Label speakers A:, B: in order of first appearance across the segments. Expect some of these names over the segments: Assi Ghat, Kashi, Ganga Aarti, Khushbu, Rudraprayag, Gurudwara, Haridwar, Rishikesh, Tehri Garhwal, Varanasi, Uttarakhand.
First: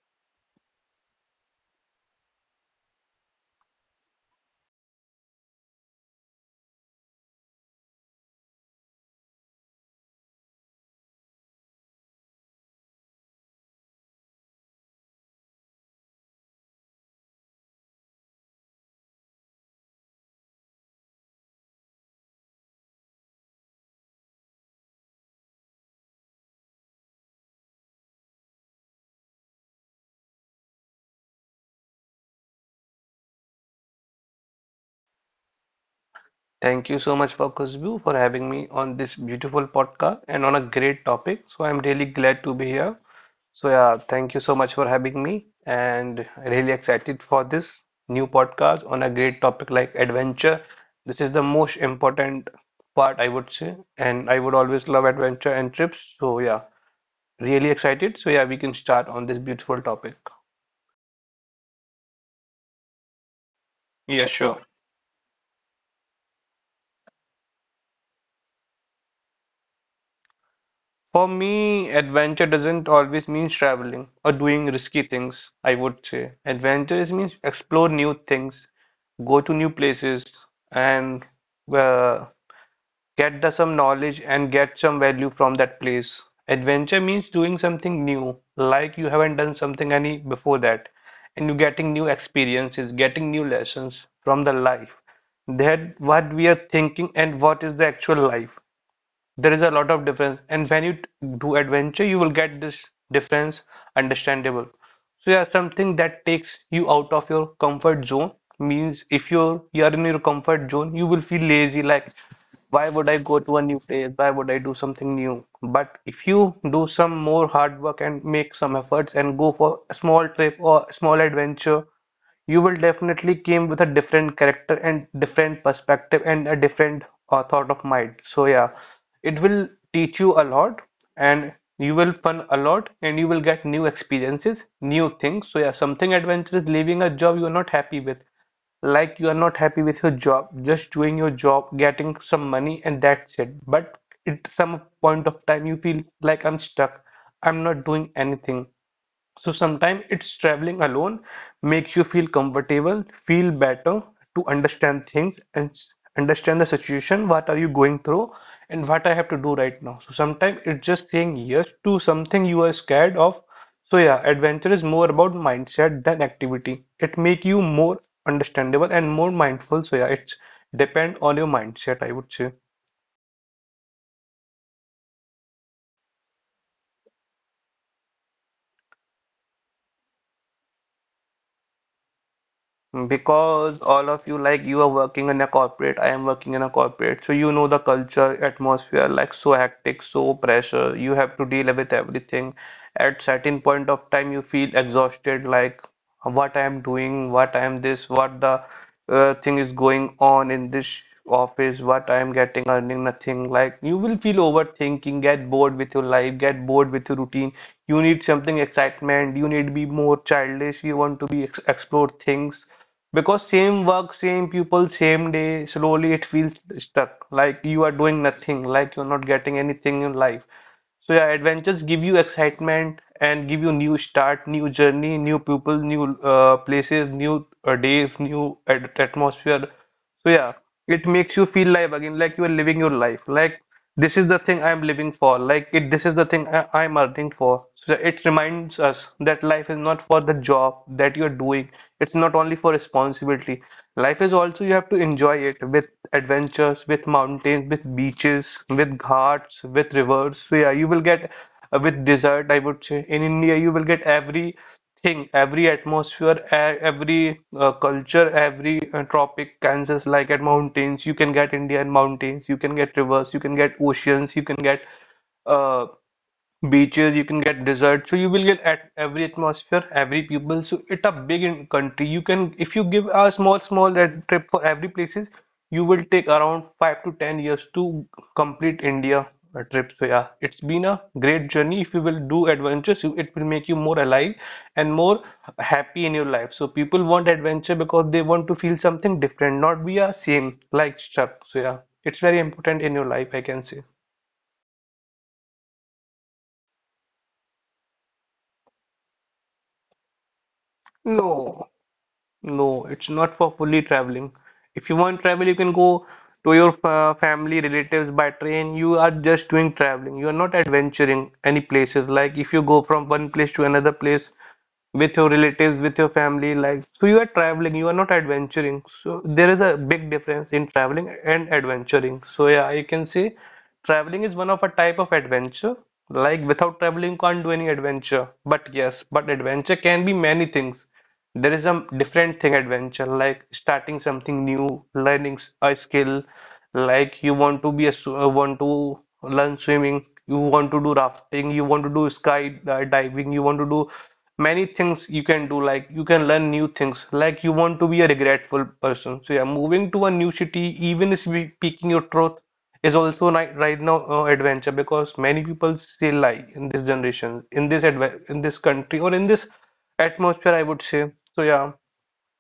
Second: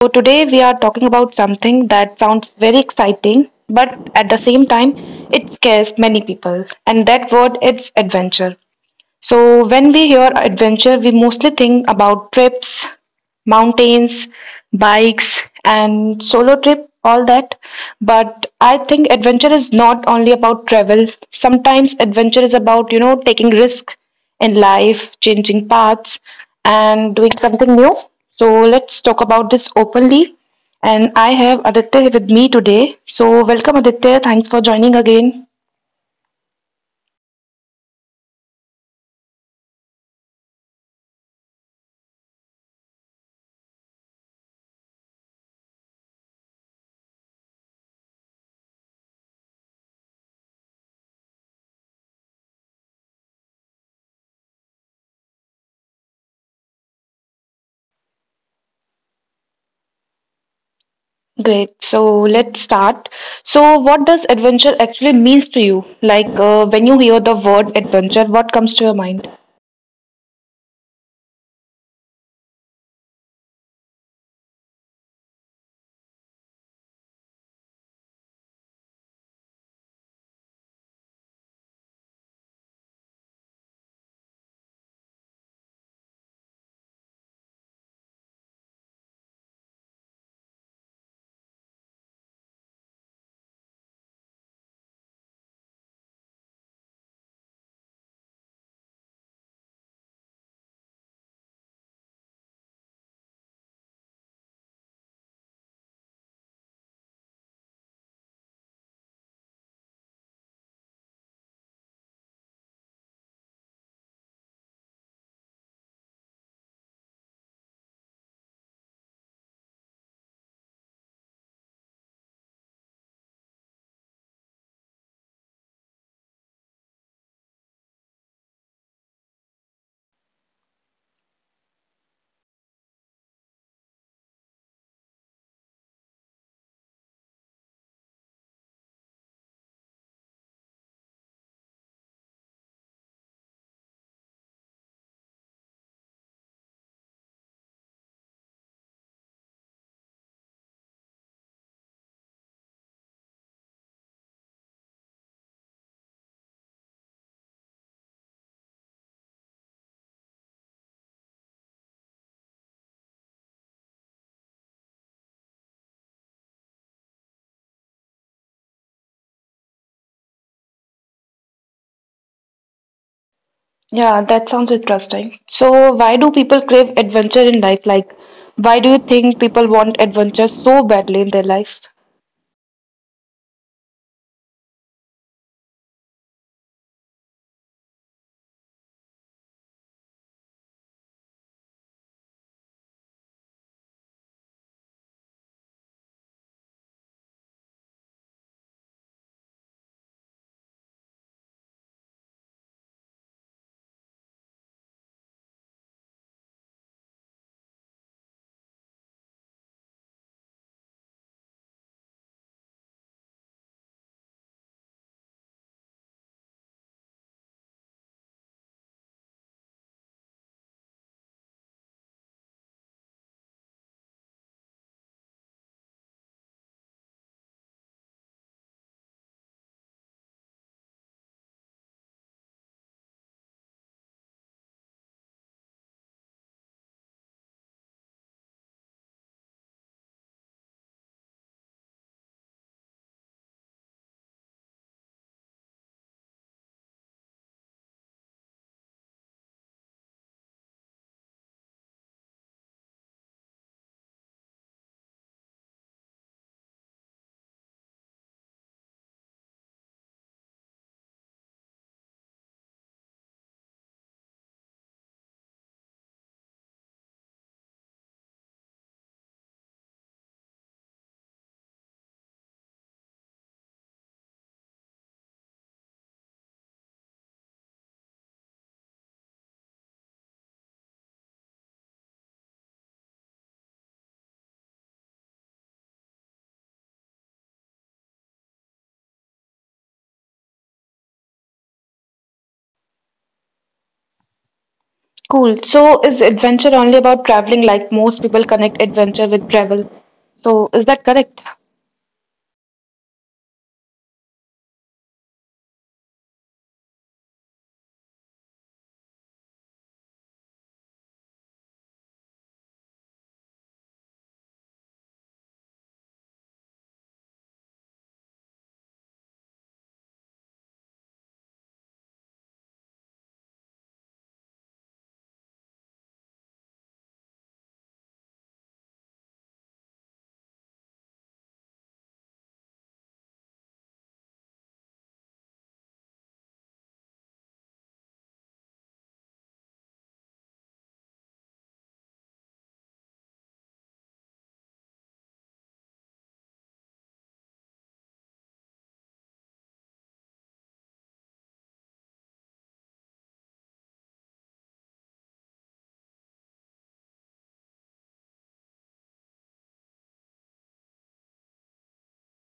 A: So, today we are talking about something that sounds very exciting, but at the same time, it scares many people, and that word is adventure. So, when we hear adventure, we mostly think about trips, mountains, bikes, and solo trip, all that. But I think adventure is not only about travel. Sometimes adventure is about, taking risk in life, changing paths, and doing something new. So, let's talk about this openly. And I have Aditya with me today. So, welcome, Aditya. Thanks for joining again.
B: Thank you so much for Khushbu for having me on this beautiful podcast and on a great topic. So I'm really glad to be here. So yeah, thank you so much for having me and really excited for this new podcast on a great topic like adventure. This is the most important part I would say, and I would always love adventure and trips. So yeah, really excited. So yeah, we can start on this beautiful topic.
A: Great. So let's start. So, what does
B: Yeah, sure.
A: adventure actually means to you? Like when you hear the word adventure, what comes to your mind?
B: For me, adventure doesn't always mean traveling or doing risky things, I would say. Adventure is means explore new things, go to new places, and uh, get the, some knowledge and get some value from that place. Adventure means doing something new, like you haven't done something any before that, and you're getting new experiences, getting new lessons from the life. That what we are thinking and what is the actual life. There is a lot of difference, and when you do adventure, you will get this difference understandable. So yeah, something that takes you out of your comfort zone means if you are in your comfort zone, you will feel lazy. Like, why would I go to a new place? Why would I do something new? But if you do some more hard work and make some efforts and go for a small trip or a small adventure, you will definitely came with a different character and different perspective and a different thought of mind. So yeah, it will teach you a lot and you will fun a lot and you will get new experiences, new things. So yeah, something adventurous, leaving a job you are not happy with, like you are not happy with your job, just doing your job getting some money and that's it, but at some point of time you feel like I'm stuck, I'm not doing anything. So sometimes it's traveling alone makes you feel comfortable, feel better to understand things and understand the situation, what are you going through and what I have to do right now. So sometimes it's just saying yes to something you are scared of. So yeah, adventure is more about mindset than activity. It make you more understandable and more mindful. So yeah, it's depend on your mindset, I would say.
A: Yeah, that sounds interesting. So, why do people crave adventure in life? Like, why do you think people want adventure so badly in their life?
B: Because all of you, like you are working in a corporate, I am working in a corporate. So you know the culture, atmosphere, like so hectic, so pressure. You have to deal with everything. At certain point of time, you feel exhausted, like what I am doing, what I am this, what the thing is going on in this office, what I am getting, earning nothing. Like you will feel overthinking, get bored with your life, get bored with your routine. You need something excitement. You need to be more childish. You want to be ex explore things, because same work, same people, same day. Slowly it feels stuck. Like you are doing nothing. Like you're not getting anything in life. So yeah, adventures give you excitement and give you new start, new journey, new people, new places, new days, new at atmosphere. So yeah, it makes you feel live again, like you are living your life. Like this is the thing I am living for. Like it, this is the thing I'm earning for. So it reminds us that life is not for the job that you're doing. It's not only for responsibility. Life is also you have to enjoy it with adventures, with mountains, with beaches, with ghats, with rivers. So yeah, you will get with desert, I would say. In India, you will get every thing, every atmosphere, every culture, every tropic Kansas, like at mountains you can get Indian mountains, you can get rivers, you can get oceans, you can get uh, beaches, you can get desert. So you will get at every atmosphere, every people, so it's a big in country. You can, if you give a small red trip for every places, you will take around 5 to 10 years to complete India trip. So yeah, it's been a great journey. If you will do adventures, it will make you more alive and more happy in your life. So people want adventure because they want to feel something different, not be a same like stuck. So yeah, it's very important in your life, I can say.
A: Cool. So, is adventure only about traveling? Like most people connect adventure with travel. So, is that correct?
B: No. No, it's not for fully traveling. If you want travel, you can go to your fa family, relatives by train. You are just doing traveling. You are not adventuring any places. Like if you go from one place to another place with your relatives, with your family, like so you are traveling. You are not adventuring. So there is a big difference in traveling and adventuring. So yeah, you can say traveling is one of a type of adventure. Like without traveling, you can't do any adventure. But yes, but adventure can be many things. There is a different thing adventure, like starting something new, learning a skill, like you want to be a want to learn swimming, you want to do rafting, you want to do sky diving, you want to do many things you can do. Like you can learn new things, like you want to be a regretful person. So yeah, moving to a new city, even if speaking your truth is also right now adventure, because many people still lie in this generation, in this adve in this country or in this atmosphere, I would say. So yeah,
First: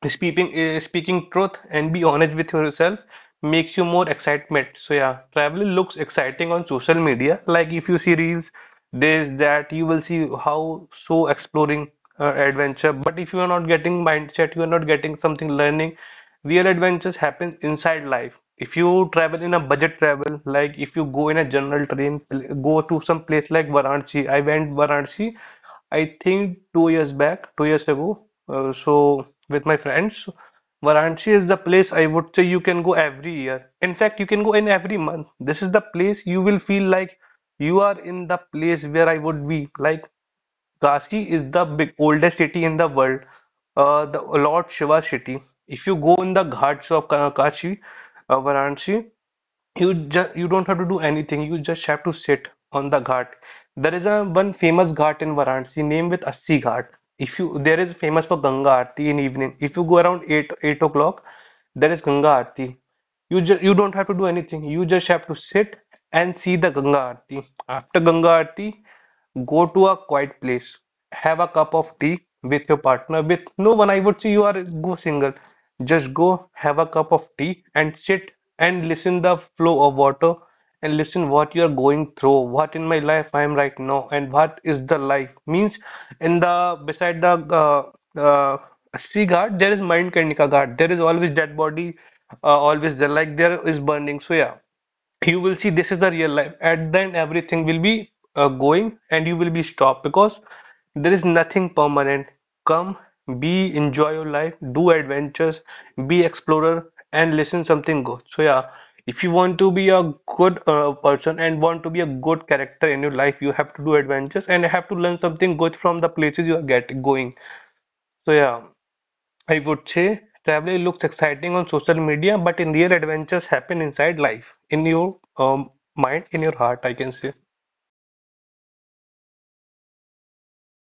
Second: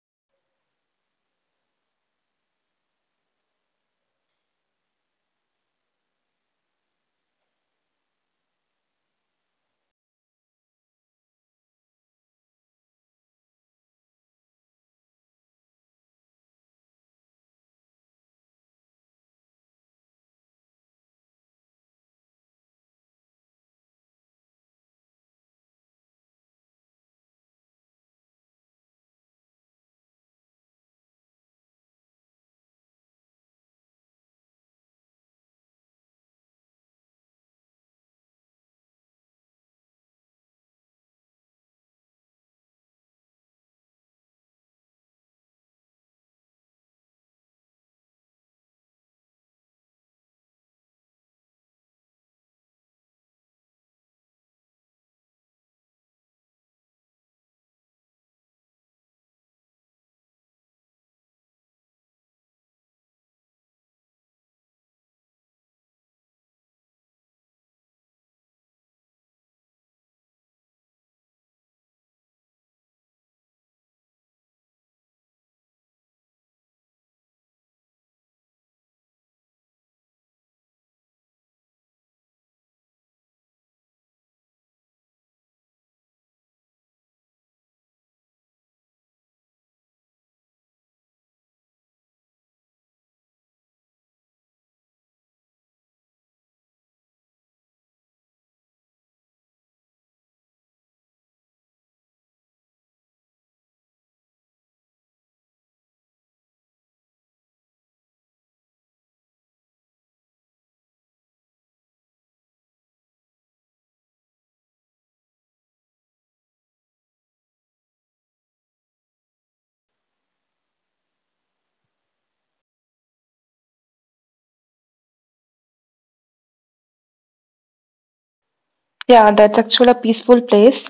B: speaking speaking truth and be honest with yourself makes you more excitement. So yeah, travel looks exciting on social media, like if you see reels, this that you will see how so exploring adventure. But if you are not getting mindset, you are not getting something learning, real adventures happen inside life. If you travel in a budget travel, like if you go in a general train, go to some place like Varanasi. I went Varanasi, I think 2 years back, 2 years ago, so with my friends. Varanasi is the place I would say you can go every year. In fact, you can go in every month. This is the place you will feel like you are in the place where I would be. Like Kashi is the big oldest city in the world, the Lord Shiva city. If you go in the ghats of Kashi, Varanasi, you just you don't have to do anything, you just have to sit on the ghat. There is a one famous ghat in Varanasi named with Assi Ghat. If you, there is famous for Ganga Aarti in evening. If you go around 8 o'clock, there is Ganga Aarti. You just you don't have to do anything. You just have to sit and see the Ganga Aarti. After Ganga Aarti, go to a quiet place. Have a cup of tea with your partner, with no one. I would say you are go single. Just go have a cup of tea and sit and listen the flow of water and listen what you are going through, what in my life I am right now and what is the life means. In the beside the uh, uh, sea guard, there is mind kanika guard, there is always dead body, always there, like there is burning. So yeah, you will see this is the real life at then everything will be going and you will be stopped because there is nothing permanent. Come, be, enjoy your life, do adventures, be explorer and listen something good. So yeah, if you want to be a good person and want to be a good character in your life, you have to do adventures and have to learn something good from the places you are get going. So yeah, I would say traveling looks exciting on social media, but in real adventures happen inside life, in your mind, in your heart, I can say.
A: Yeah, that's actually a peaceful place.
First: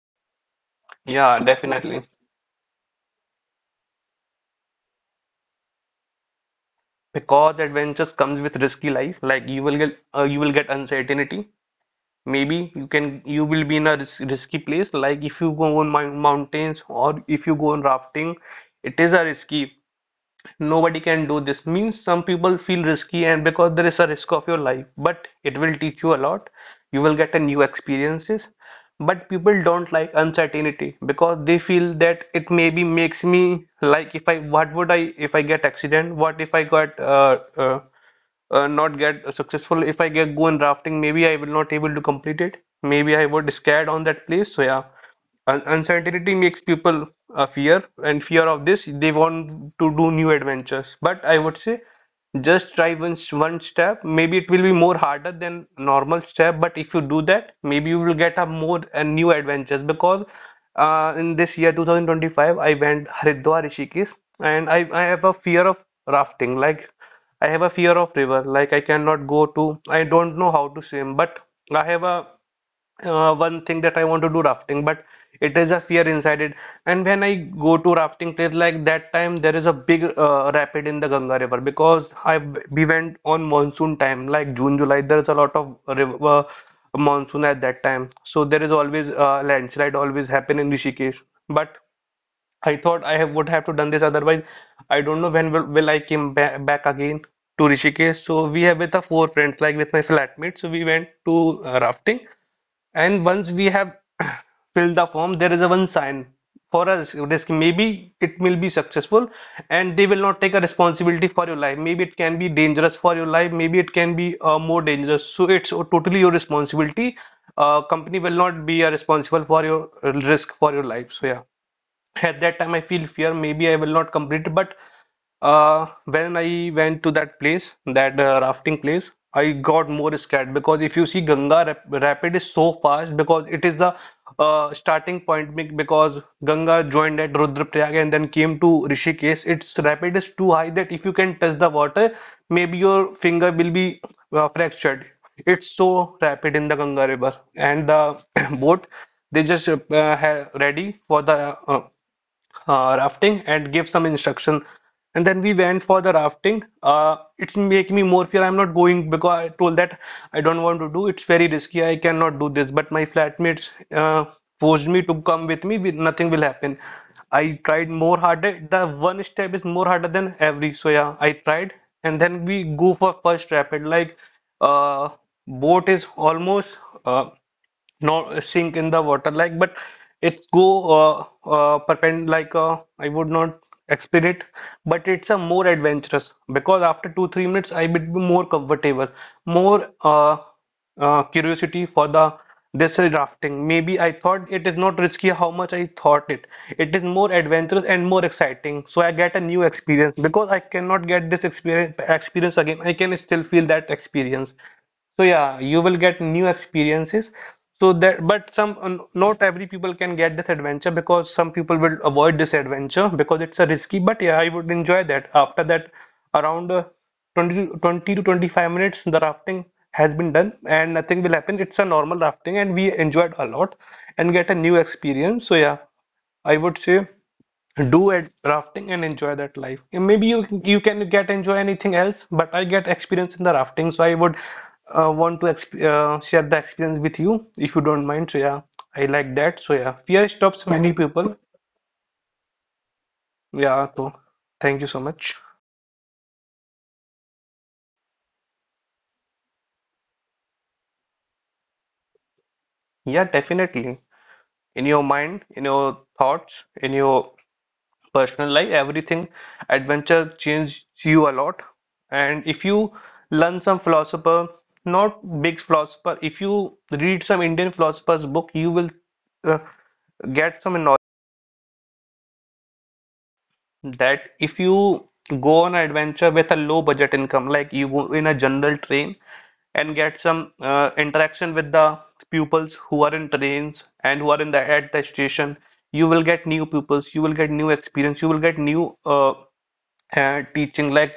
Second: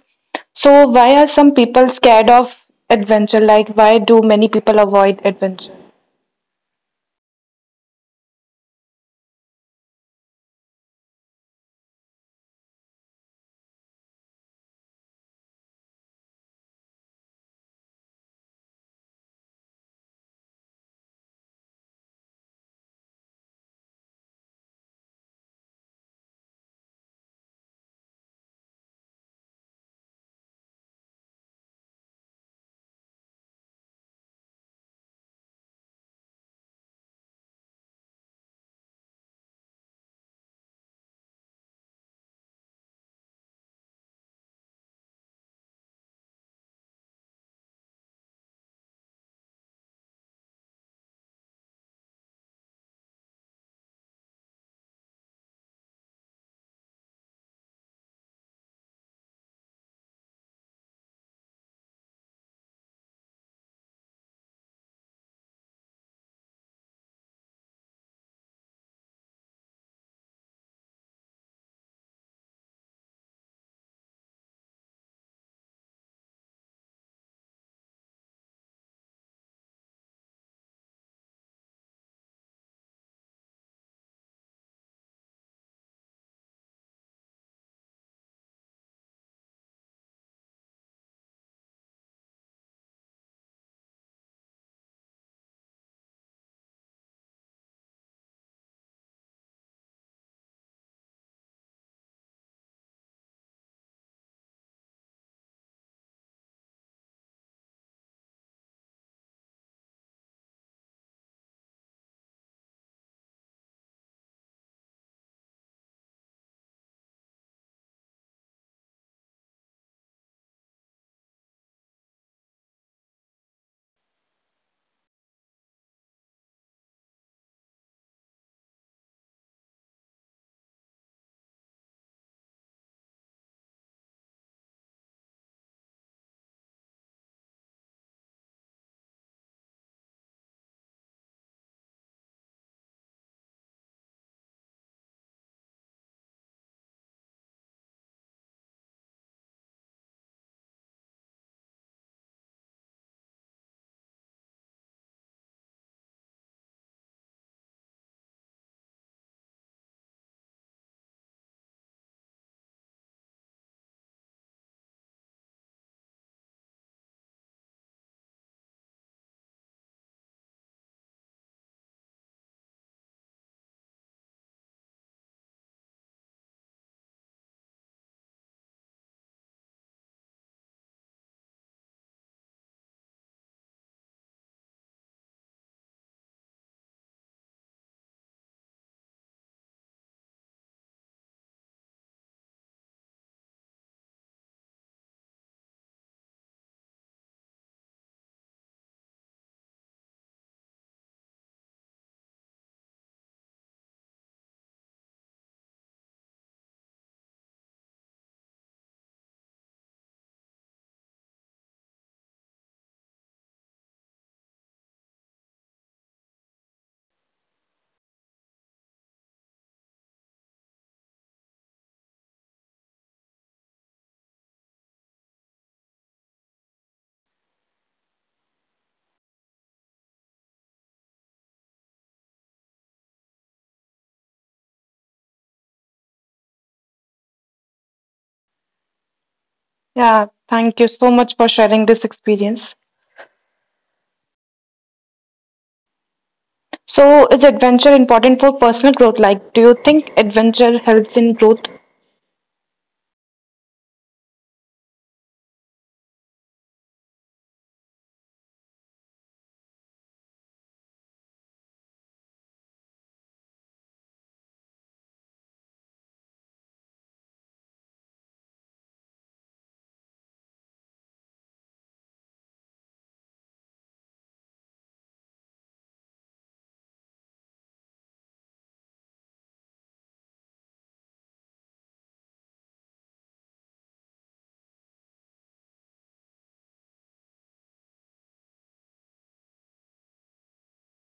A: So, why are
B: Yeah,
A: some people
B: definitely.
A: scared of adventure? Like, why do many people avoid adventure?
B: Because adventures comes with risky life. Like you will get uncertainty. Maybe you will be in a risky place. Like if you go on mountains or if you go on rafting, it is a risky. Nobody can do this means some people feel risky and because there is a risk of your life, but it will teach you a lot. You will get a new experiences, but people don't like uncertainty because they feel that it maybe makes me like if I what would I if I get accident. What if I got not get successful, if I get go in rafting maybe I will not able to complete it, maybe I would scared on that place. So yeah, Un uncertainty makes people fear, and fear of this, they want to do new adventures. But I would say, just try once one step. Maybe it will be more harder than normal step, but if you do that, maybe you will get a more and new adventures. Because in this year 2025, I went Haridwar, Rishikesh, and I have a fear of rafting. Like I have a fear of river. Like I cannot go to. I don't know how to swim, but I have a one thing that I want to do rafting, but it is a fear inside it. And when I go to rafting place like that time, there is a big rapid in the Ganga River, because I we went on monsoon time, like June, July. There is a lot of river, monsoon at that time, so there is always landslide always happen in Rishikesh. But I thought I have, would have to done this, otherwise I don't know when will I came ba back again to Rishikesh. So we have with our four friends, like with my flatmates. So we went to rafting, and once we have filled the form, there is a one sign for us risk. Maybe it will be successful and they will not take a responsibility for your life. Maybe it can be dangerous for your life. Maybe it can be more dangerous. So it's totally your responsibility. Company will not be responsible for your risk for your life. So yeah, at that time I feel fear maybe I will not complete. But when I went to that place, that rafting place, I got more scared because if you see ganga rapid is so fast, because it is the starting point because ganga joined at Rudraprayag and then came to Rishikesh. Its rapid is too high that if you can touch the water, maybe your finger will be fractured. It's so rapid in the Ganga River, and the boat they just have ready for the rafting and give some instruction. And then we went for the rafting. It's make me more fear. I'm not going because I told that I don't want to do. It's very risky. I cannot do this. But my flatmates forced me to come with me. With nothing will happen. I tried more harder. The one step is more harder than every. So yeah, I tried. And then we go for first rapid. Like uh, boat is almost uh, not sink in the water like, but it's go perpend like I would not explain it. But it's a more adventurous, because after 2 3 minutes I would be more comfortable, more curiosity for the this is rafting. Maybe I thought it is not risky. How much I thought it, it is more adventurous and more exciting. So I get a new experience, because I cannot get this experience again. I can still feel that experience. So yeah, you will get new experiences. So that, but some not every people can get this adventure, because some people will avoid this adventure because it's a risky. But yeah, I would enjoy that. After that, around 20, twenty to 25 minutes, the rafting has been done and nothing will happen. It's a normal rafting and we enjoyed a lot and get a new experience. So yeah, I would say do ad rafting and enjoy that life. And maybe you can get enjoy anything else, but I get experience in the rafting, so I would want to exp share the experience with you if you don't mind. So yeah, I like that. So yeah, fear
A: Yeah,
B: stops
A: thank you
B: many
A: so
B: people.
A: much for sharing this experience.
B: Yeah, so thank you so much.
A: So, is adventure important for personal growth? Like, do you think adventure helps in growth?
B: Yeah, definitely. In your mind, in your thoughts, in your personal life, everything, adventure changed you a lot. And if you learn some philosopher, not big philosopher, if you read some indian philosopher's book, you will uh, get some knowledge that if you go on an adventure with a low budget income, like you go in a general train and get some interaction with the pupils who are in trains and who are in the at the station, you will get new pupils, you will get new experience, you will get new teaching. Like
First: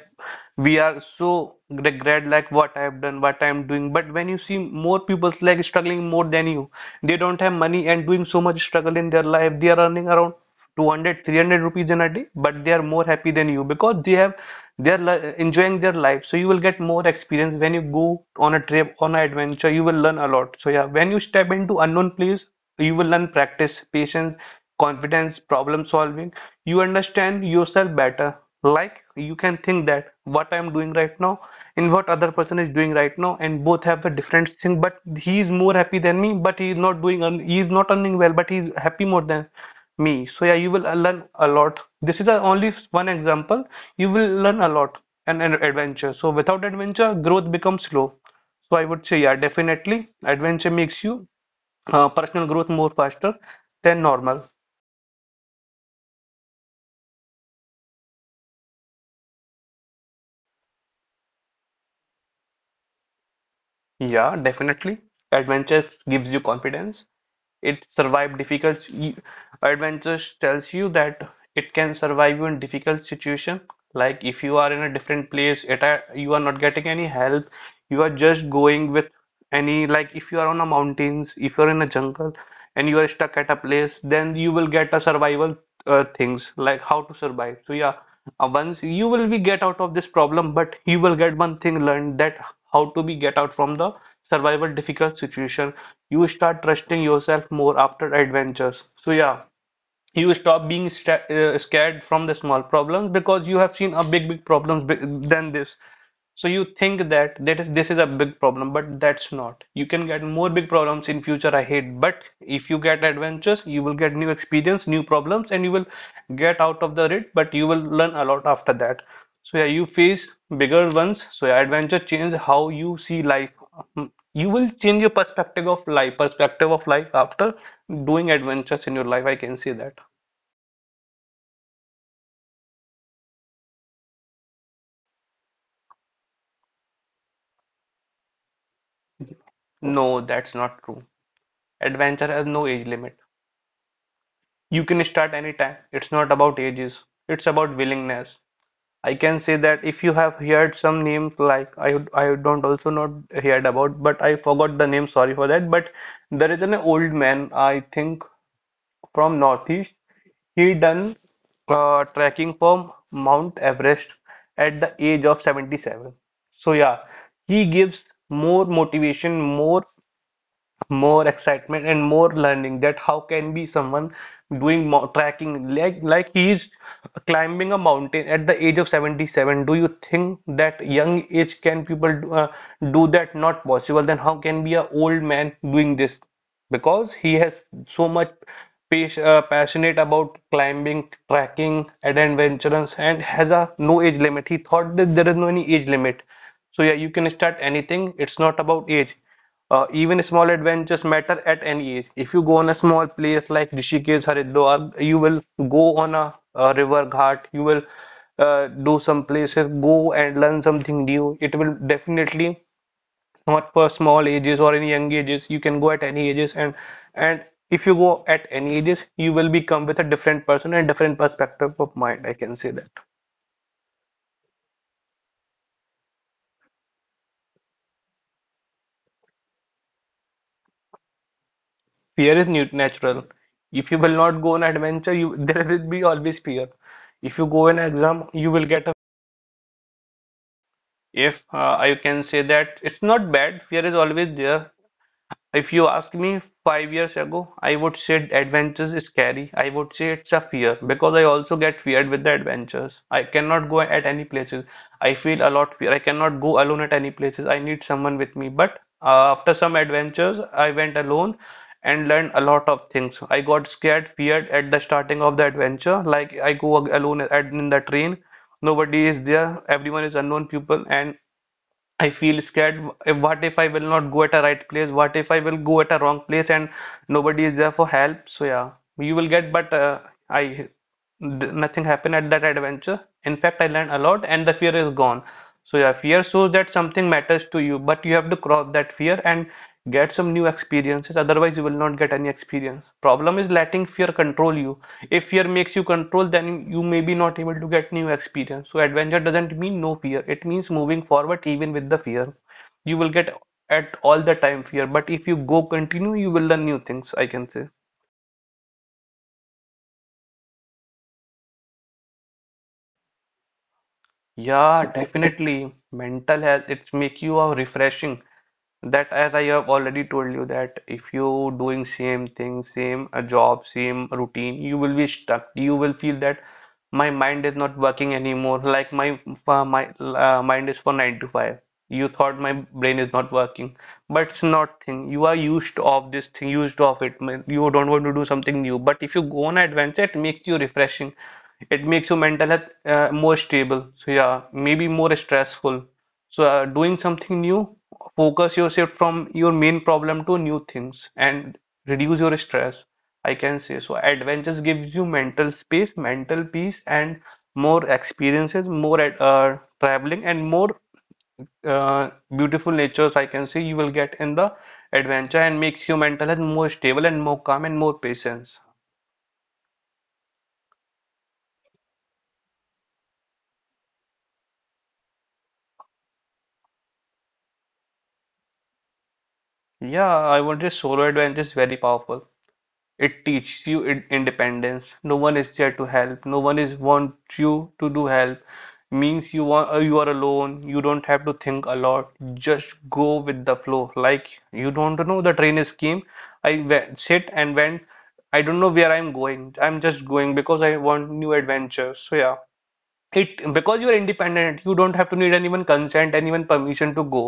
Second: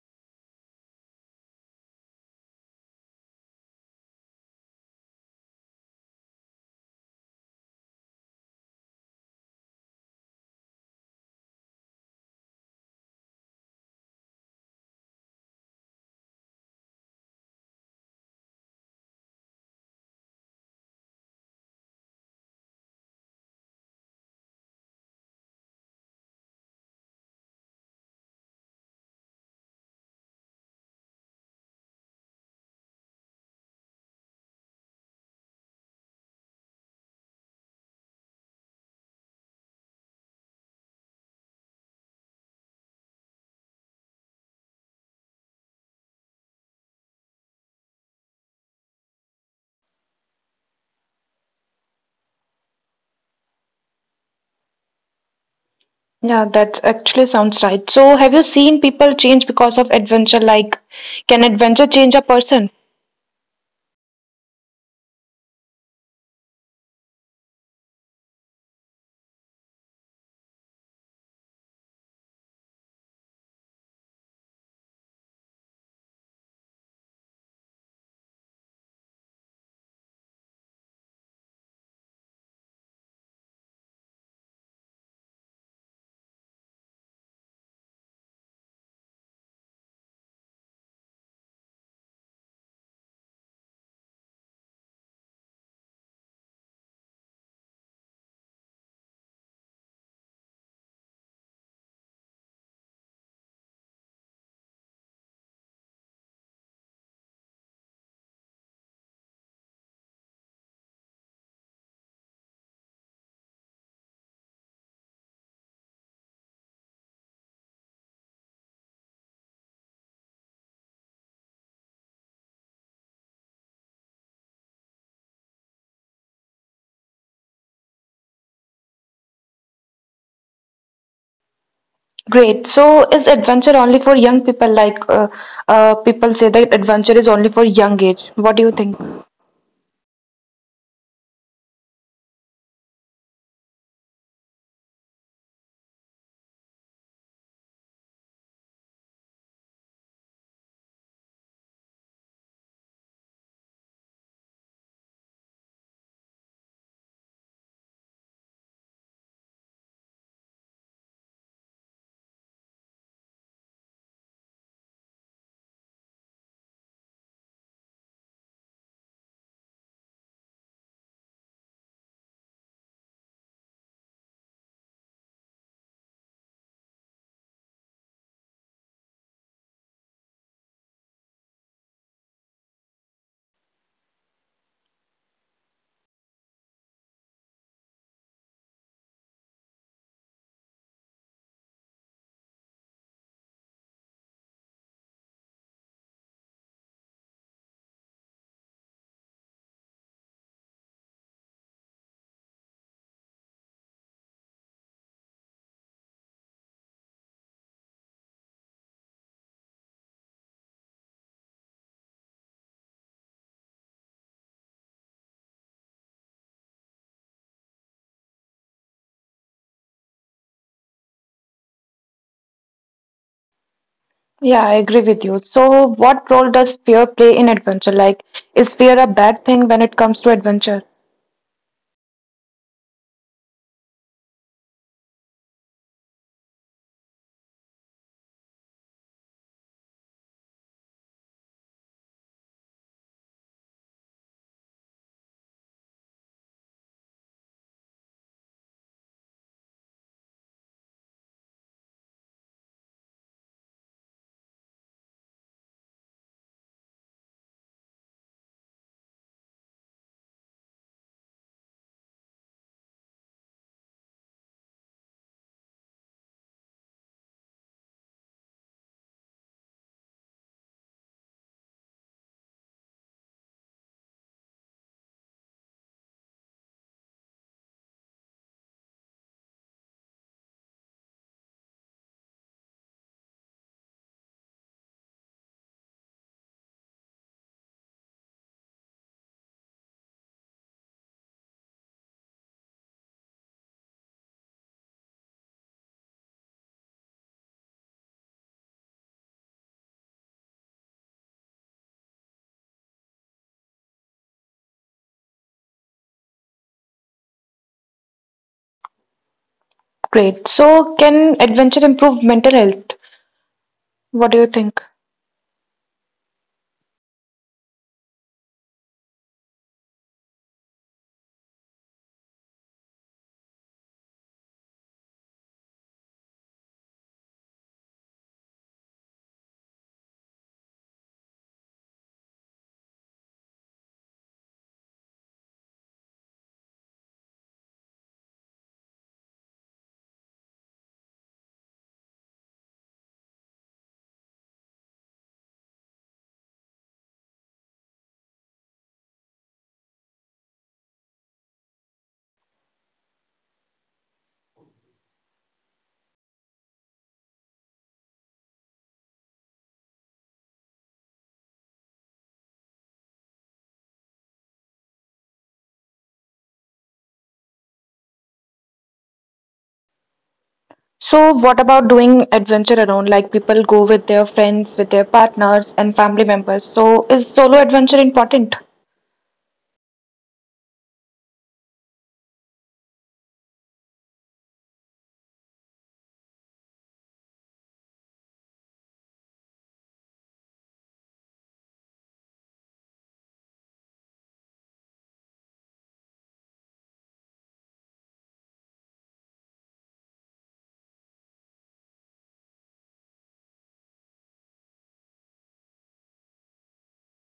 B: we are so regret, like what I have done, what I am doing. But when you see more people like struggling more than you, they don't have money and doing so much struggle in their life. They are earning around 200-300 rupees in a day, but they are more happy than you because they have, they are enjoying their life. So you will get more experience when you go on a trip on an adventure. You will learn a lot. So yeah, when you step into unknown place, you will learn practice patience, confidence, problem solving. You understand yourself better. Like you can think that what I'm doing right now, and what other person is doing right now, and both have a different thing. But he is more happy than me. But he is not doing. He is not earning well, but he's happy more than me. So yeah, you will learn a lot. This is a, only one example. You will learn a lot and an adventure. So without adventure, growth becomes slow. So I would say yeah, definitely adventure makes you personal growth more faster than normal.
A: Yeah, that actually sounds right. So, have you seen people change because of adventure? Like, can adventure change a person?
B: Yeah, definitely. Adventure gives you confidence. It survived difficult. Adventures tells you that it can survive you in difficult situation. Like if you are in a different place, it are, you are not getting any help. You are just going with any. Like if you are on a mountains, if you are in a jungle, and you are stuck at a place, then you will get a survival things like how to survive. So yeah, once you will be get out of this problem, but you will get one thing learned that how to be get out from the survival difficult situation. You start trusting yourself more after adventures. So yeah, you stop being scared from the small problems, because you have seen a big problems big, than this. So you think that that is, this is a big problem, but that's not. You can get more big problems in future ahead. But if you get adventures, you will get new experience, new problems, and you will get out of the it, but you will learn a lot after that. So yeah, you face bigger ones. So yeah, adventure change how you see life. Mm, you will change your perspective of life, perspective of life after doing adventures in your life, I can say that.
A: Great. So, is adventure only for young people? Like, people say that adventure is only for young age. What do you think?
B: No, that's not true. Adventure has no age limit. You can start anytime. It's not about ages. It's about willingness. I can say that if you have heard some names, like I don't also not heard about, but I forgot the name. Sorry for that. But there is an old man I think from Northeast. He done trekking from Mount Everest at the age of 77. So yeah, he gives more motivation, more excitement and more learning that how can be someone doing mo trekking like, he is climbing a mountain at the age of 77. Do you think that young age can people do, do that? Not possible. Then how can be a old man doing this, because he has so much passionate about climbing tracking, and adventurous and has a no age limit. He thought that there is no any age limit. So yeah, you can start anything. It's not about age. Even small adventures matter at any age. If you go on a small place like Rishikesh, Haridwar, you will go on a, river ghat, you will do some places, go and learn something new. It will definitely not for small ages or any young ages. You can go at any ages and if you go at any ages, you will become with a different person and different perspective of mind. I can say that.
A: Yeah, I agree with you. So, what role does fear play in adventure? Like, is fear a bad thing when it comes to adventure?
B: Fear is natural. If you will not go on adventure, you there will be always fear. If you go an exam, you will get a. If I can say that it's not bad, fear is always there. If you ask me 5 years ago, I would say adventures is scary. I would say it's a fear because I also get feared with the adventures. I cannot go at any places. I feel a lot fear. I cannot go alone at any places. I need someone with me. But after some adventures, I went alone and learned a lot of things. I got scared, feared at the starting of the adventure. Like I go alone in the train. Nobody is there. Everyone is unknown people, and I feel scared. What if I will not go at a right place? What if I will go at a wrong place and nobody is there for help? So yeah, you will get, but I d- nothing happened at that adventure. In fact, I learned a lot and the fear is gone. So yeah, fear shows that something matters to you, but you have to cross that fear and get some new experiences, otherwise you will not get any experience. Problem is letting fear control you. If fear makes you control, then you may be not able to get new experience. So adventure doesn't mean no fear. It means moving forward even with the fear. You will get at all the time fear, but if you go continue, you will learn new things, I can say.
A: Great. So, can adventure improve mental health? What do you think?
B: Yeah, definitely. Mental health, it's make you a refreshing. That as I have already told you that if you doing same thing, same a job, same routine, you will be stuck. You will feel that my mind is not working anymore. Like my mind is for 9 to 5. You thought my brain is not working, but it's not thing. You are used of this thing, used of it. Man, you don't want to do something new. But if you go on adventure, it makes you refreshing. It makes your mental health more stable. So yeah, maybe more stressful. So, doing something new, focus yourself from your main problem to new things and reduce your stress. I can say so. Adventures gives you mental space, mental peace, and more experiences, more traveling, and more uh, beautiful natures. I can say you will get in the adventure and makes your mental health more stable and more calm and more patience.
A: So, what about doing adventure alone? Like, people go with their friends, with their partners, and family members. So, is solo adventure important?
B: Yeah, I would say solo adventure is very powerful. It teaches you in independence. No one is there to help. No one is want you to do help. Means you are alone. You don't have to think a lot. Just go with the flow. Like you don't know the train is came. I went, sit and went. I don't know where I'm going. I'm just going because I want new adventures. So yeah, it because you are independent, you don't have to need anyone consent, anyone permission to go.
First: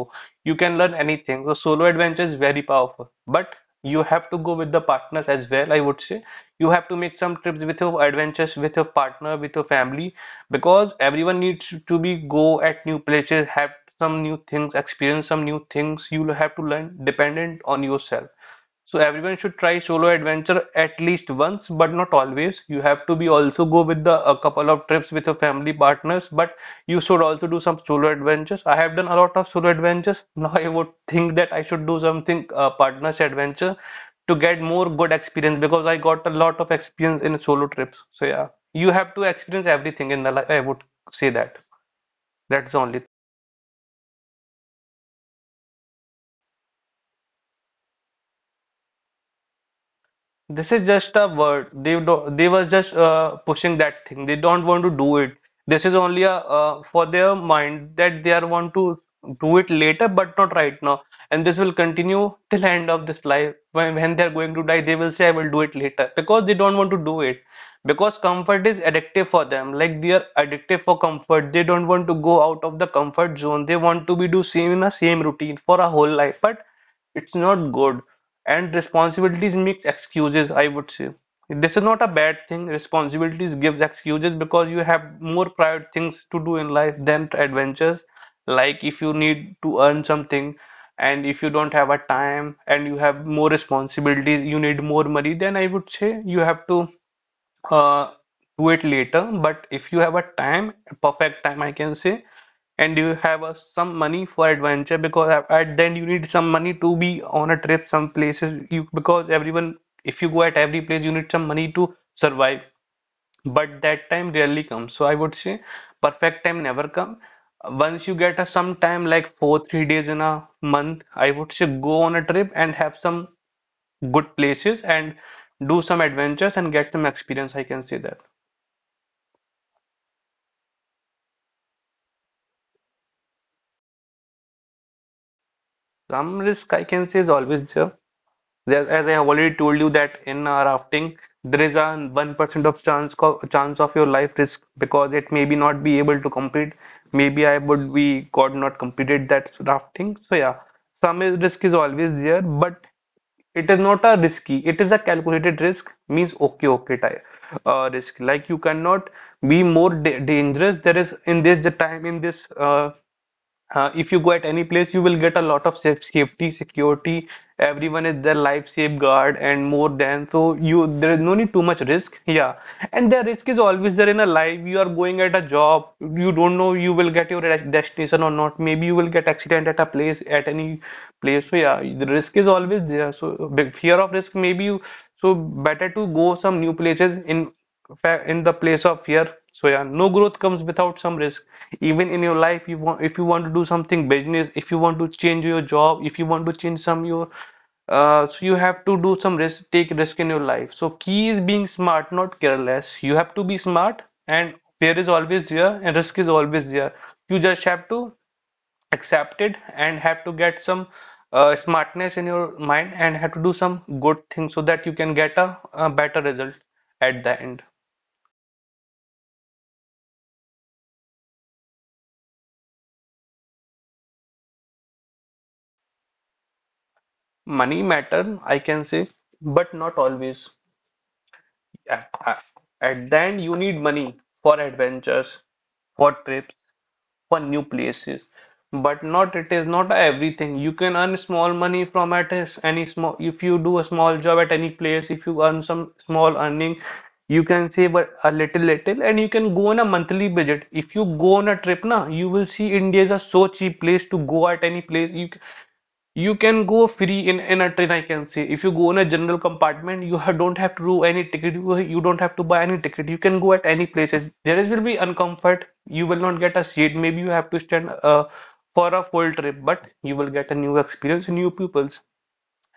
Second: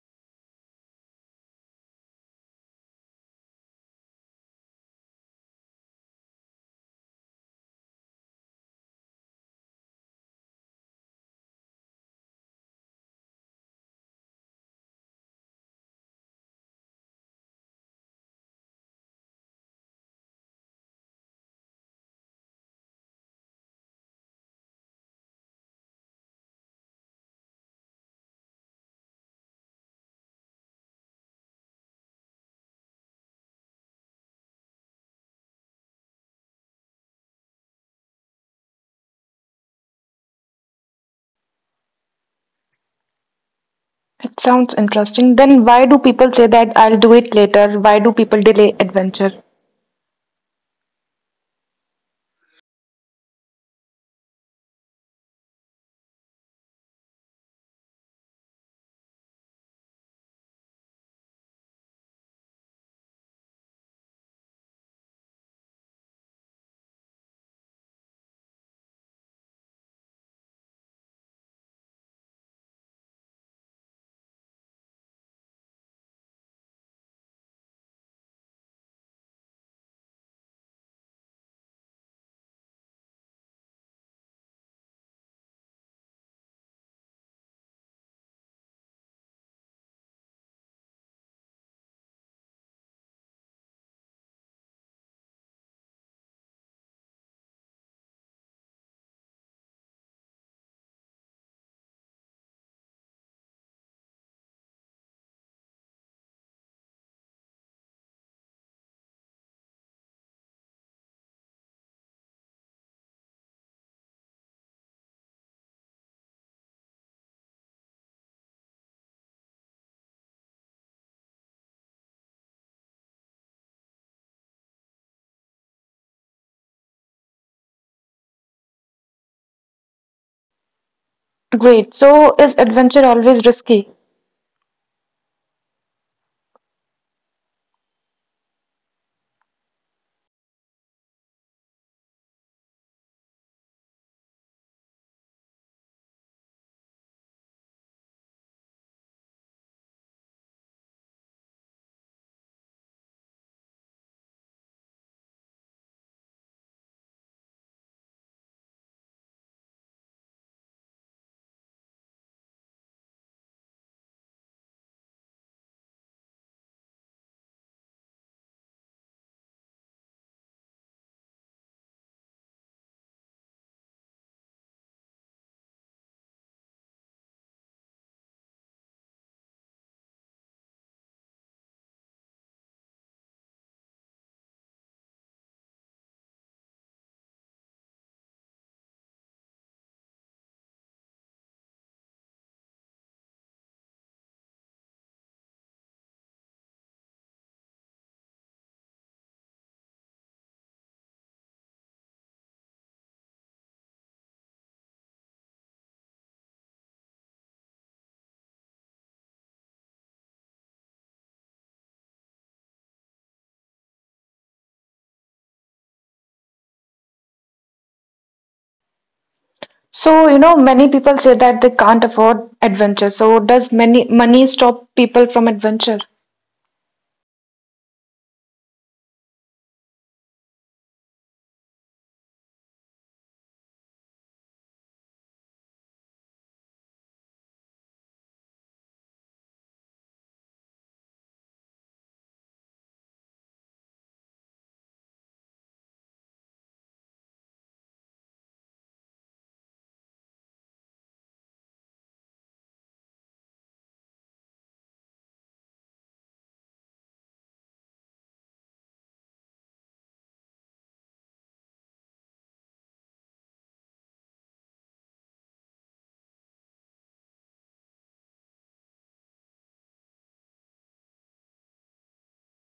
B: You can learn anything. So solo adventure is very powerful, but you have to go with the partners as well, I would say. You have to make some trips with your adventures, with your partner, with your family, because everyone needs to be go at new places, have some new things experience, some new things. You will have to learn dependent on yourself. So everyone should try solo adventure at least once, but not always. You have to be also go with the a couple of trips with your family partners, but you should also do some solo adventures. I have done a lot of solo adventures. Now I would think that I should do something partners adventure to get more good experience because I got a lot of experience in solo trips. So yeah, you have to experience everything in the life. I would say that. That's the only.
A: It sounds interesting. Then, why do people say that I'll do it later? Why do people delay adventure?
B: This is just a word. They were just pushing that thing. They don't want to do it. This is only a for their mind that they are want to do it later, but not right now. And this will continue till end of this life. When they are going to die, they will say, "I will do it later," because they don't want to do it. Because comfort is addictive for them. Like they are addictive for comfort. They don't want to go out of the comfort zone. They want to be do same in a same routine for a whole life. But it's not good, and responsibilities makes excuses, I would say. This is not a bad thing. Responsibilities gives excuses because you have more private things to do in life than adventures. Like if you need to earn something, and if you don't have a time and you have more responsibilities, you need more money, then I would say you have to uh, do it later. But if you have a time, a perfect time, I can say, and you have some money for adventure, because at then you need some money to be on a trip, some places, you, because everyone, if you go at every place, you need some money to survive. But that time rarely comes, so I would say perfect time never come. Once you get a some time like 4, 3 days in a month, I would say go on a trip and have some good places and do some adventures and get some experience, I can say that.
A: Great. So, is adventure always risky?
B: Some risk, I can say, is always there. As I have already told you that in rafting, there is a 1% of chance of your life risk because it may be not be able to complete. Maybe I would be got not completed that rafting. So yeah, risk is always there, but it is not a risky. It is a calculated risk. Means okay, okay, type risk. Like you cannot be more da dangerous. There is in this the time in this if you go at any place, you will get a lot of safety, security. Everyone is their life safeguard and more than so you there is no need too much risk. Yeah, and the risk is always there in a life. You are going at a job, you don't know you will get your destination or not. Maybe you will get accident at a place at any place. So yeah, the risk is always there. So big fear of risk. Maybe you so better to go some new places in in the place of fear. So yeah, no growth comes without some risk. Even in your life, you want if you want to do something business, if you want to change your job, if you want to change some your so you have to do some risk, take risk in your life. So key is being smart, not careless. You have to be smart, and fear is always there, and risk is always there. You just have to accept it and have to get some smartness in your mind and have to do some good things so that you can get a better result at the end.
A: So, you know, many people say that they can't afford adventure. So, does many money stop people from adventure?
B: Money matter, I can say, but not always. At at the end, you need money for adventures, for trips, for new places, but not, it is not everything. You can earn small money from at any small, if you do a small job at any place, if you earn some small earning, you can save a, little little, and you can go on a monthly budget. If you go on a trip, na, you will see India is a so cheap place to go at any place. You can go free in a train, I can say. If you go in a general compartment, you ha don't have to do any ticket. You don't have to buy any ticket. You can go at any places. There is will be uncomfort. You will not get a seat. Maybe you have to stand for a full trip, but you will get a new experience, new pupils.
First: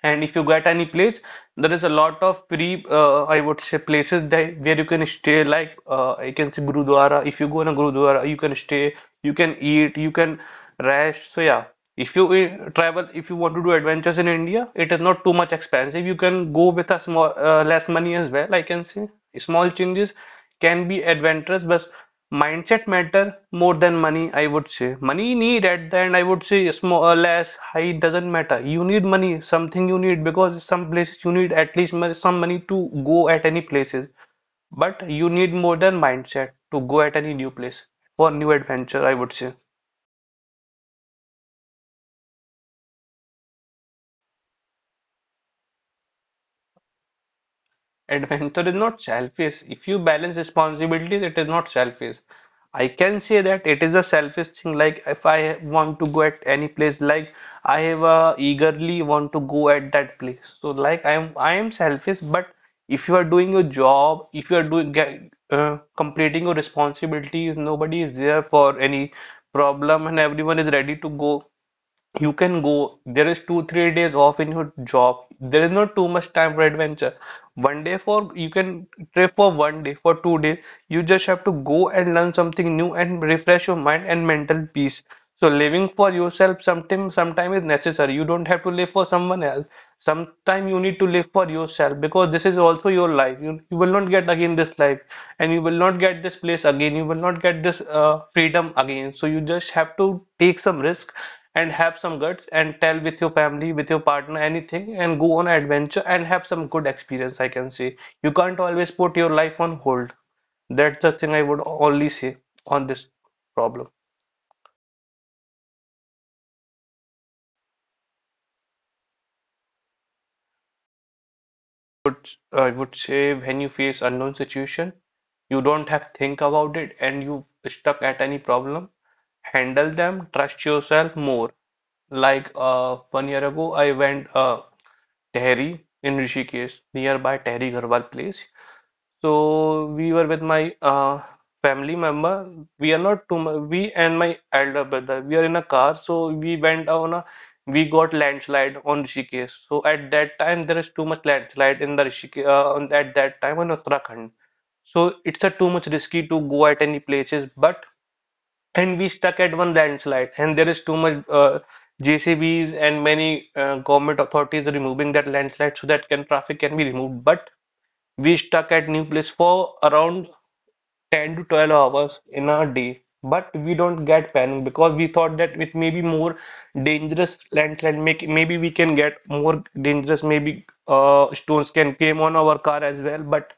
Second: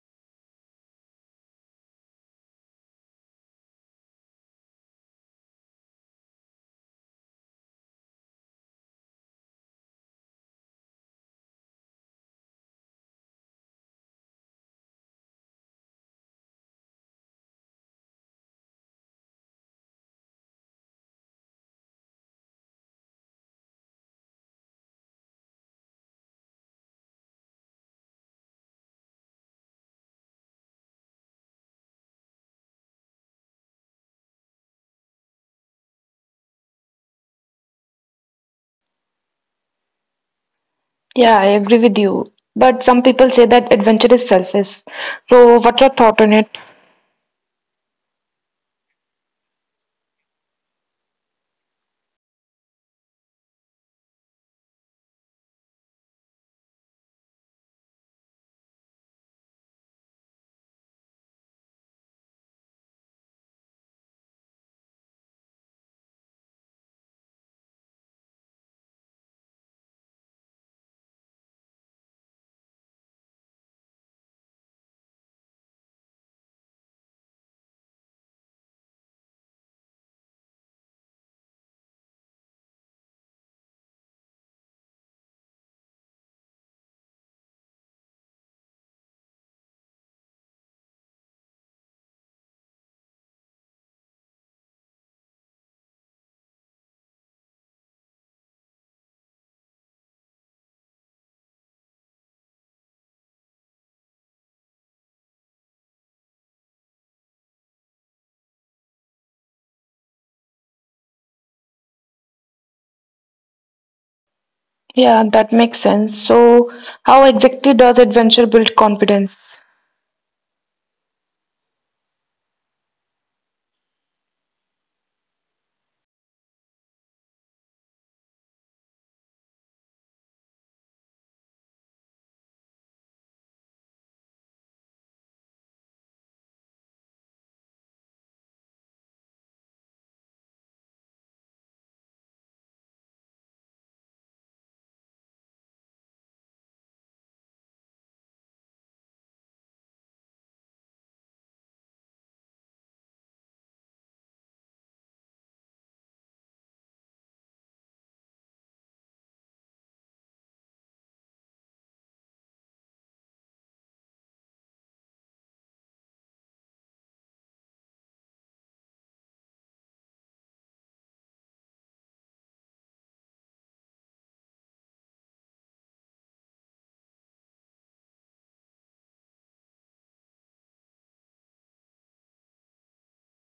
B: And if you get any place, there is a lot of I would say, places that where you can stay. Like I can see Gurudwara. If you go in a Gurudwara, you can stay, you can eat, you can rest. So yeah, if you travel, if you want to do adventures in India, it is not too much expensive. You can go with a less money as well. I can say small changes can be adventurous, but mindset matter more than money, I would say. Money need at the end, I would say small or less, high doesn't matter. You need money, something you need because some places you need at least some money to go at any places. But you need more than mindset to go at any new place for new adventure, I would say.
A: Yeah, I agree with you. But some people say that adventure is selfish. So, what's your thought on it?
B: Adventure is not selfish. If you balance responsibilities, it is not selfish. I can say that it is a selfish thing. Like if I want to go at any place, like I have eagerly want to go at that place. So like I am selfish. But if you are doing your job, if you are doing get, completing your responsibilities, nobody is there for any problem, and everyone is ready to go. You can go. There is two, 3 days off in your job. There is not too much time for adventure. One day for you can trip for one day, for 2 days. You just have to go and learn something new and refresh your mind and mental peace. So living for yourself sometime is necessary. You don't have to live for someone else. Sometime you need to live for yourself because this is also your life. You will not get again this life and you will not get this place again. You will not get this freedom again. So you just have to take some risk and have some guts and tell with your family, with your partner anything and go on an adventure and have some good experience, I can say. You can't always put your life on hold. That's the thing I would only say on this problem.
A: Yeah, that makes sense. So, how exactly does adventure build confidence?
B: But I would say when you face unknown situation, you don't have to think about it and you stuck at any problem, handle them, trust yourself more. Like one year ago, I went Tehri in Rishikesh, nearby Tehri Garhwal place. So we were with my family member. We are not too much. We and my elder brother. We are in a car, so we went on a. We got landslide on Rishikesh. So at that time, there is too much landslide in the Rishikesh. At that time on Uttarakhand, so it's a too much risky to go at any places. But and we stuck at one landslide, and there is too much JCBs and many government authorities removing that landslide so that can traffic can be removed. But we stuck at new place for around 10 to 12 hours in a day but we don't get panic because we thought that it may be more dangerous landslide make maybe we can get more dangerous maybe stones can came on our car as well but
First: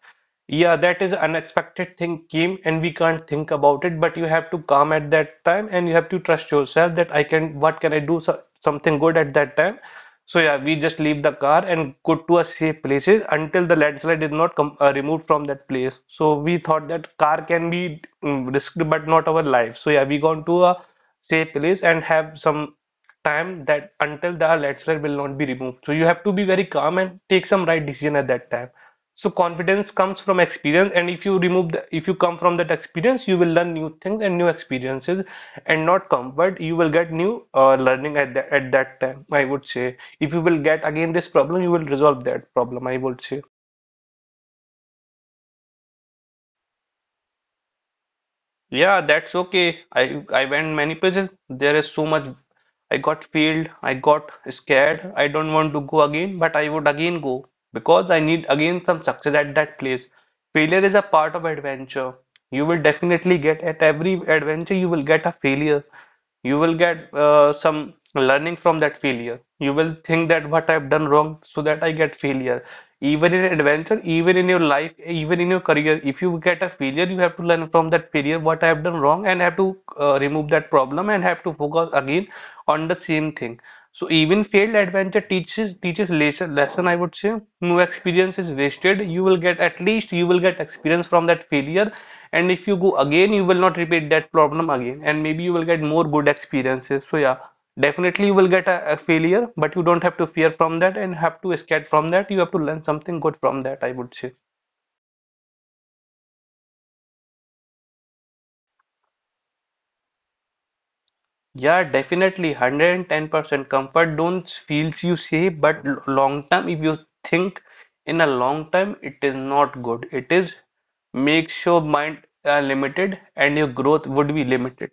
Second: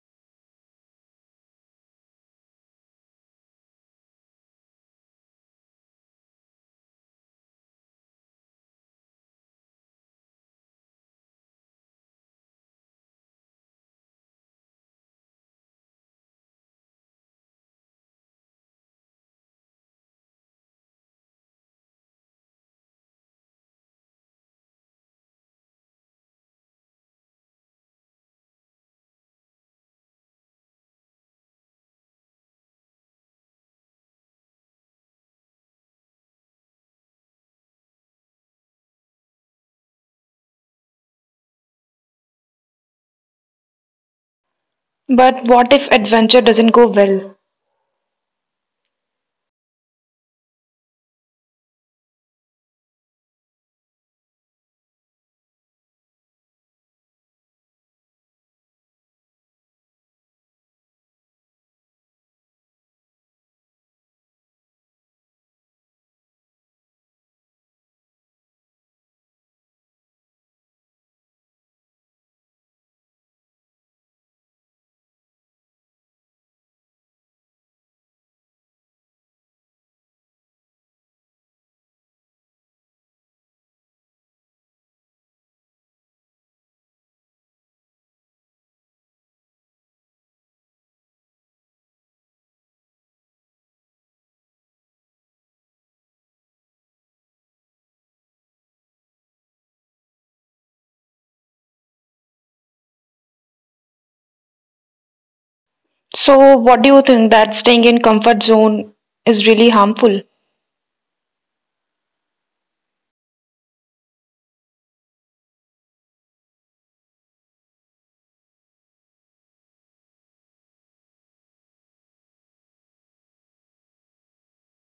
B: yeah, that is unexpected thing came and we can't think about it, but you have to calm at that time and you have to trust yourself that I can, what can I do so, something good at that time. So yeah, we just leave the car and go to a safe places until the landslide is not com removed from that place. So we thought that car can be risked, but not our life. So yeah, we gone to a safe place and have some time that until the letter will not be removed. So you have to be very calm and take some right decision at that time. So confidence comes from experience, and if you if you come from that experience, you will learn new things and new experiences, and not comfort. You will get new learning at that time. I would say if you will get again this problem, you will resolve that problem. I would say
A: But what if adventure doesn't go well?
B: yeah, that's okay. I went many places. There is so much I got failed, I got scared, I don't want to go again, but I would again go. Because I need again some success at that place. Failure is a part of adventure. You will definitely get at every adventure, you will get a failure. You will get some learning from that failure. You will think that what I've done wrong so that I get failure. Even in adventure, even in your life, even in your career, if you get a failure, you have to learn from that failure what I have done wrong and have to remove that problem and have to focus again on the same thing. So even failed adventure teaches lesson I would say no experience is wasted. You will get at least you will get experience from that failure, and if you go again, you will not repeat that problem again, and maybe you will get more good experiences. So yeah, definitely you will get a failure, but you don't have to fear from that and have to escape from that. You have to learn something good from that. I would say.
A: So, what do you think that staying in comfort zone is really harmful?
B: Yeah, definitely. 110% comfort zones feels you safe, but long term, if you think in a long time, it is not good. It is makes your mind limited and your growth would be limited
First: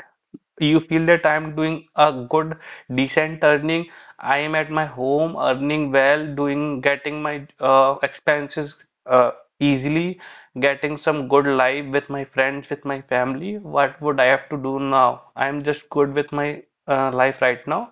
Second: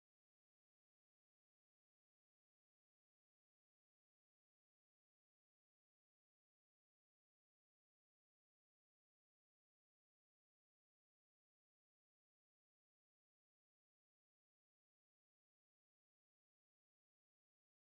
B: you feel that I'm doing a good, decent earning. I am at my home earning well, doing getting my expenses uh, easily, getting some good life with my friends, with my family. What would I have to do now? I'm just good with my life right now.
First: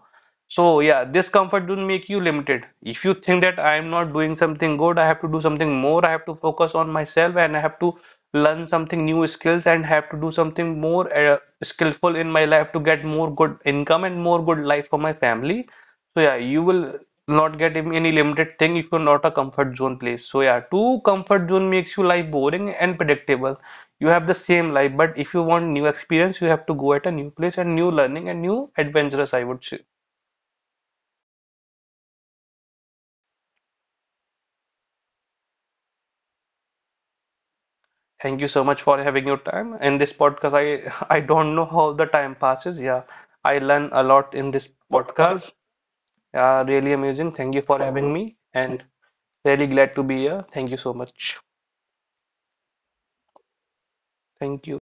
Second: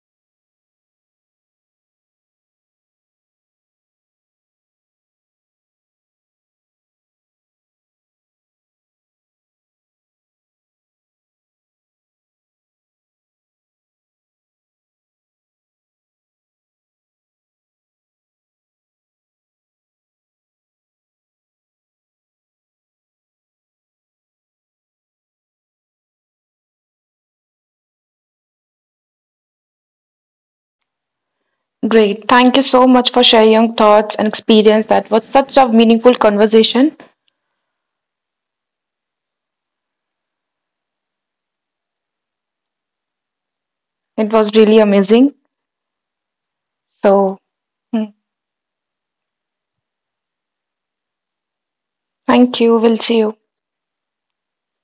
B: So yeah, this comfort zone make you limited. If you think that I am not doing something good, I have to do something more, I have to focus on myself and I have to learn something new skills and have to do something more skillful in my life to get more good income and more good life for my family. So yeah, you will not get any limited thing if you're not a comfort zone place. So yeah, too comfort zone makes you life boring and predictable. You have the same life, but if you want new experience, you have to go at a new place and new learning and new adventurous, I would say.
A: Great. Thank you so much for sharing your thoughts and experience. That was such a meaningful conversation.
B: Thank you so much for having your time in this podcast. I I don't know how the time passes. Yeah, I learn a lot
A: It
B: in
A: was
B: this
A: really amazing.
B: podcast. Yeah, really amazing.
A: So,
B: Thank you for having
A: mm,
B: me and really glad to be here. Thank you so much.
A: thank you. We'll see you.
B: Thank you.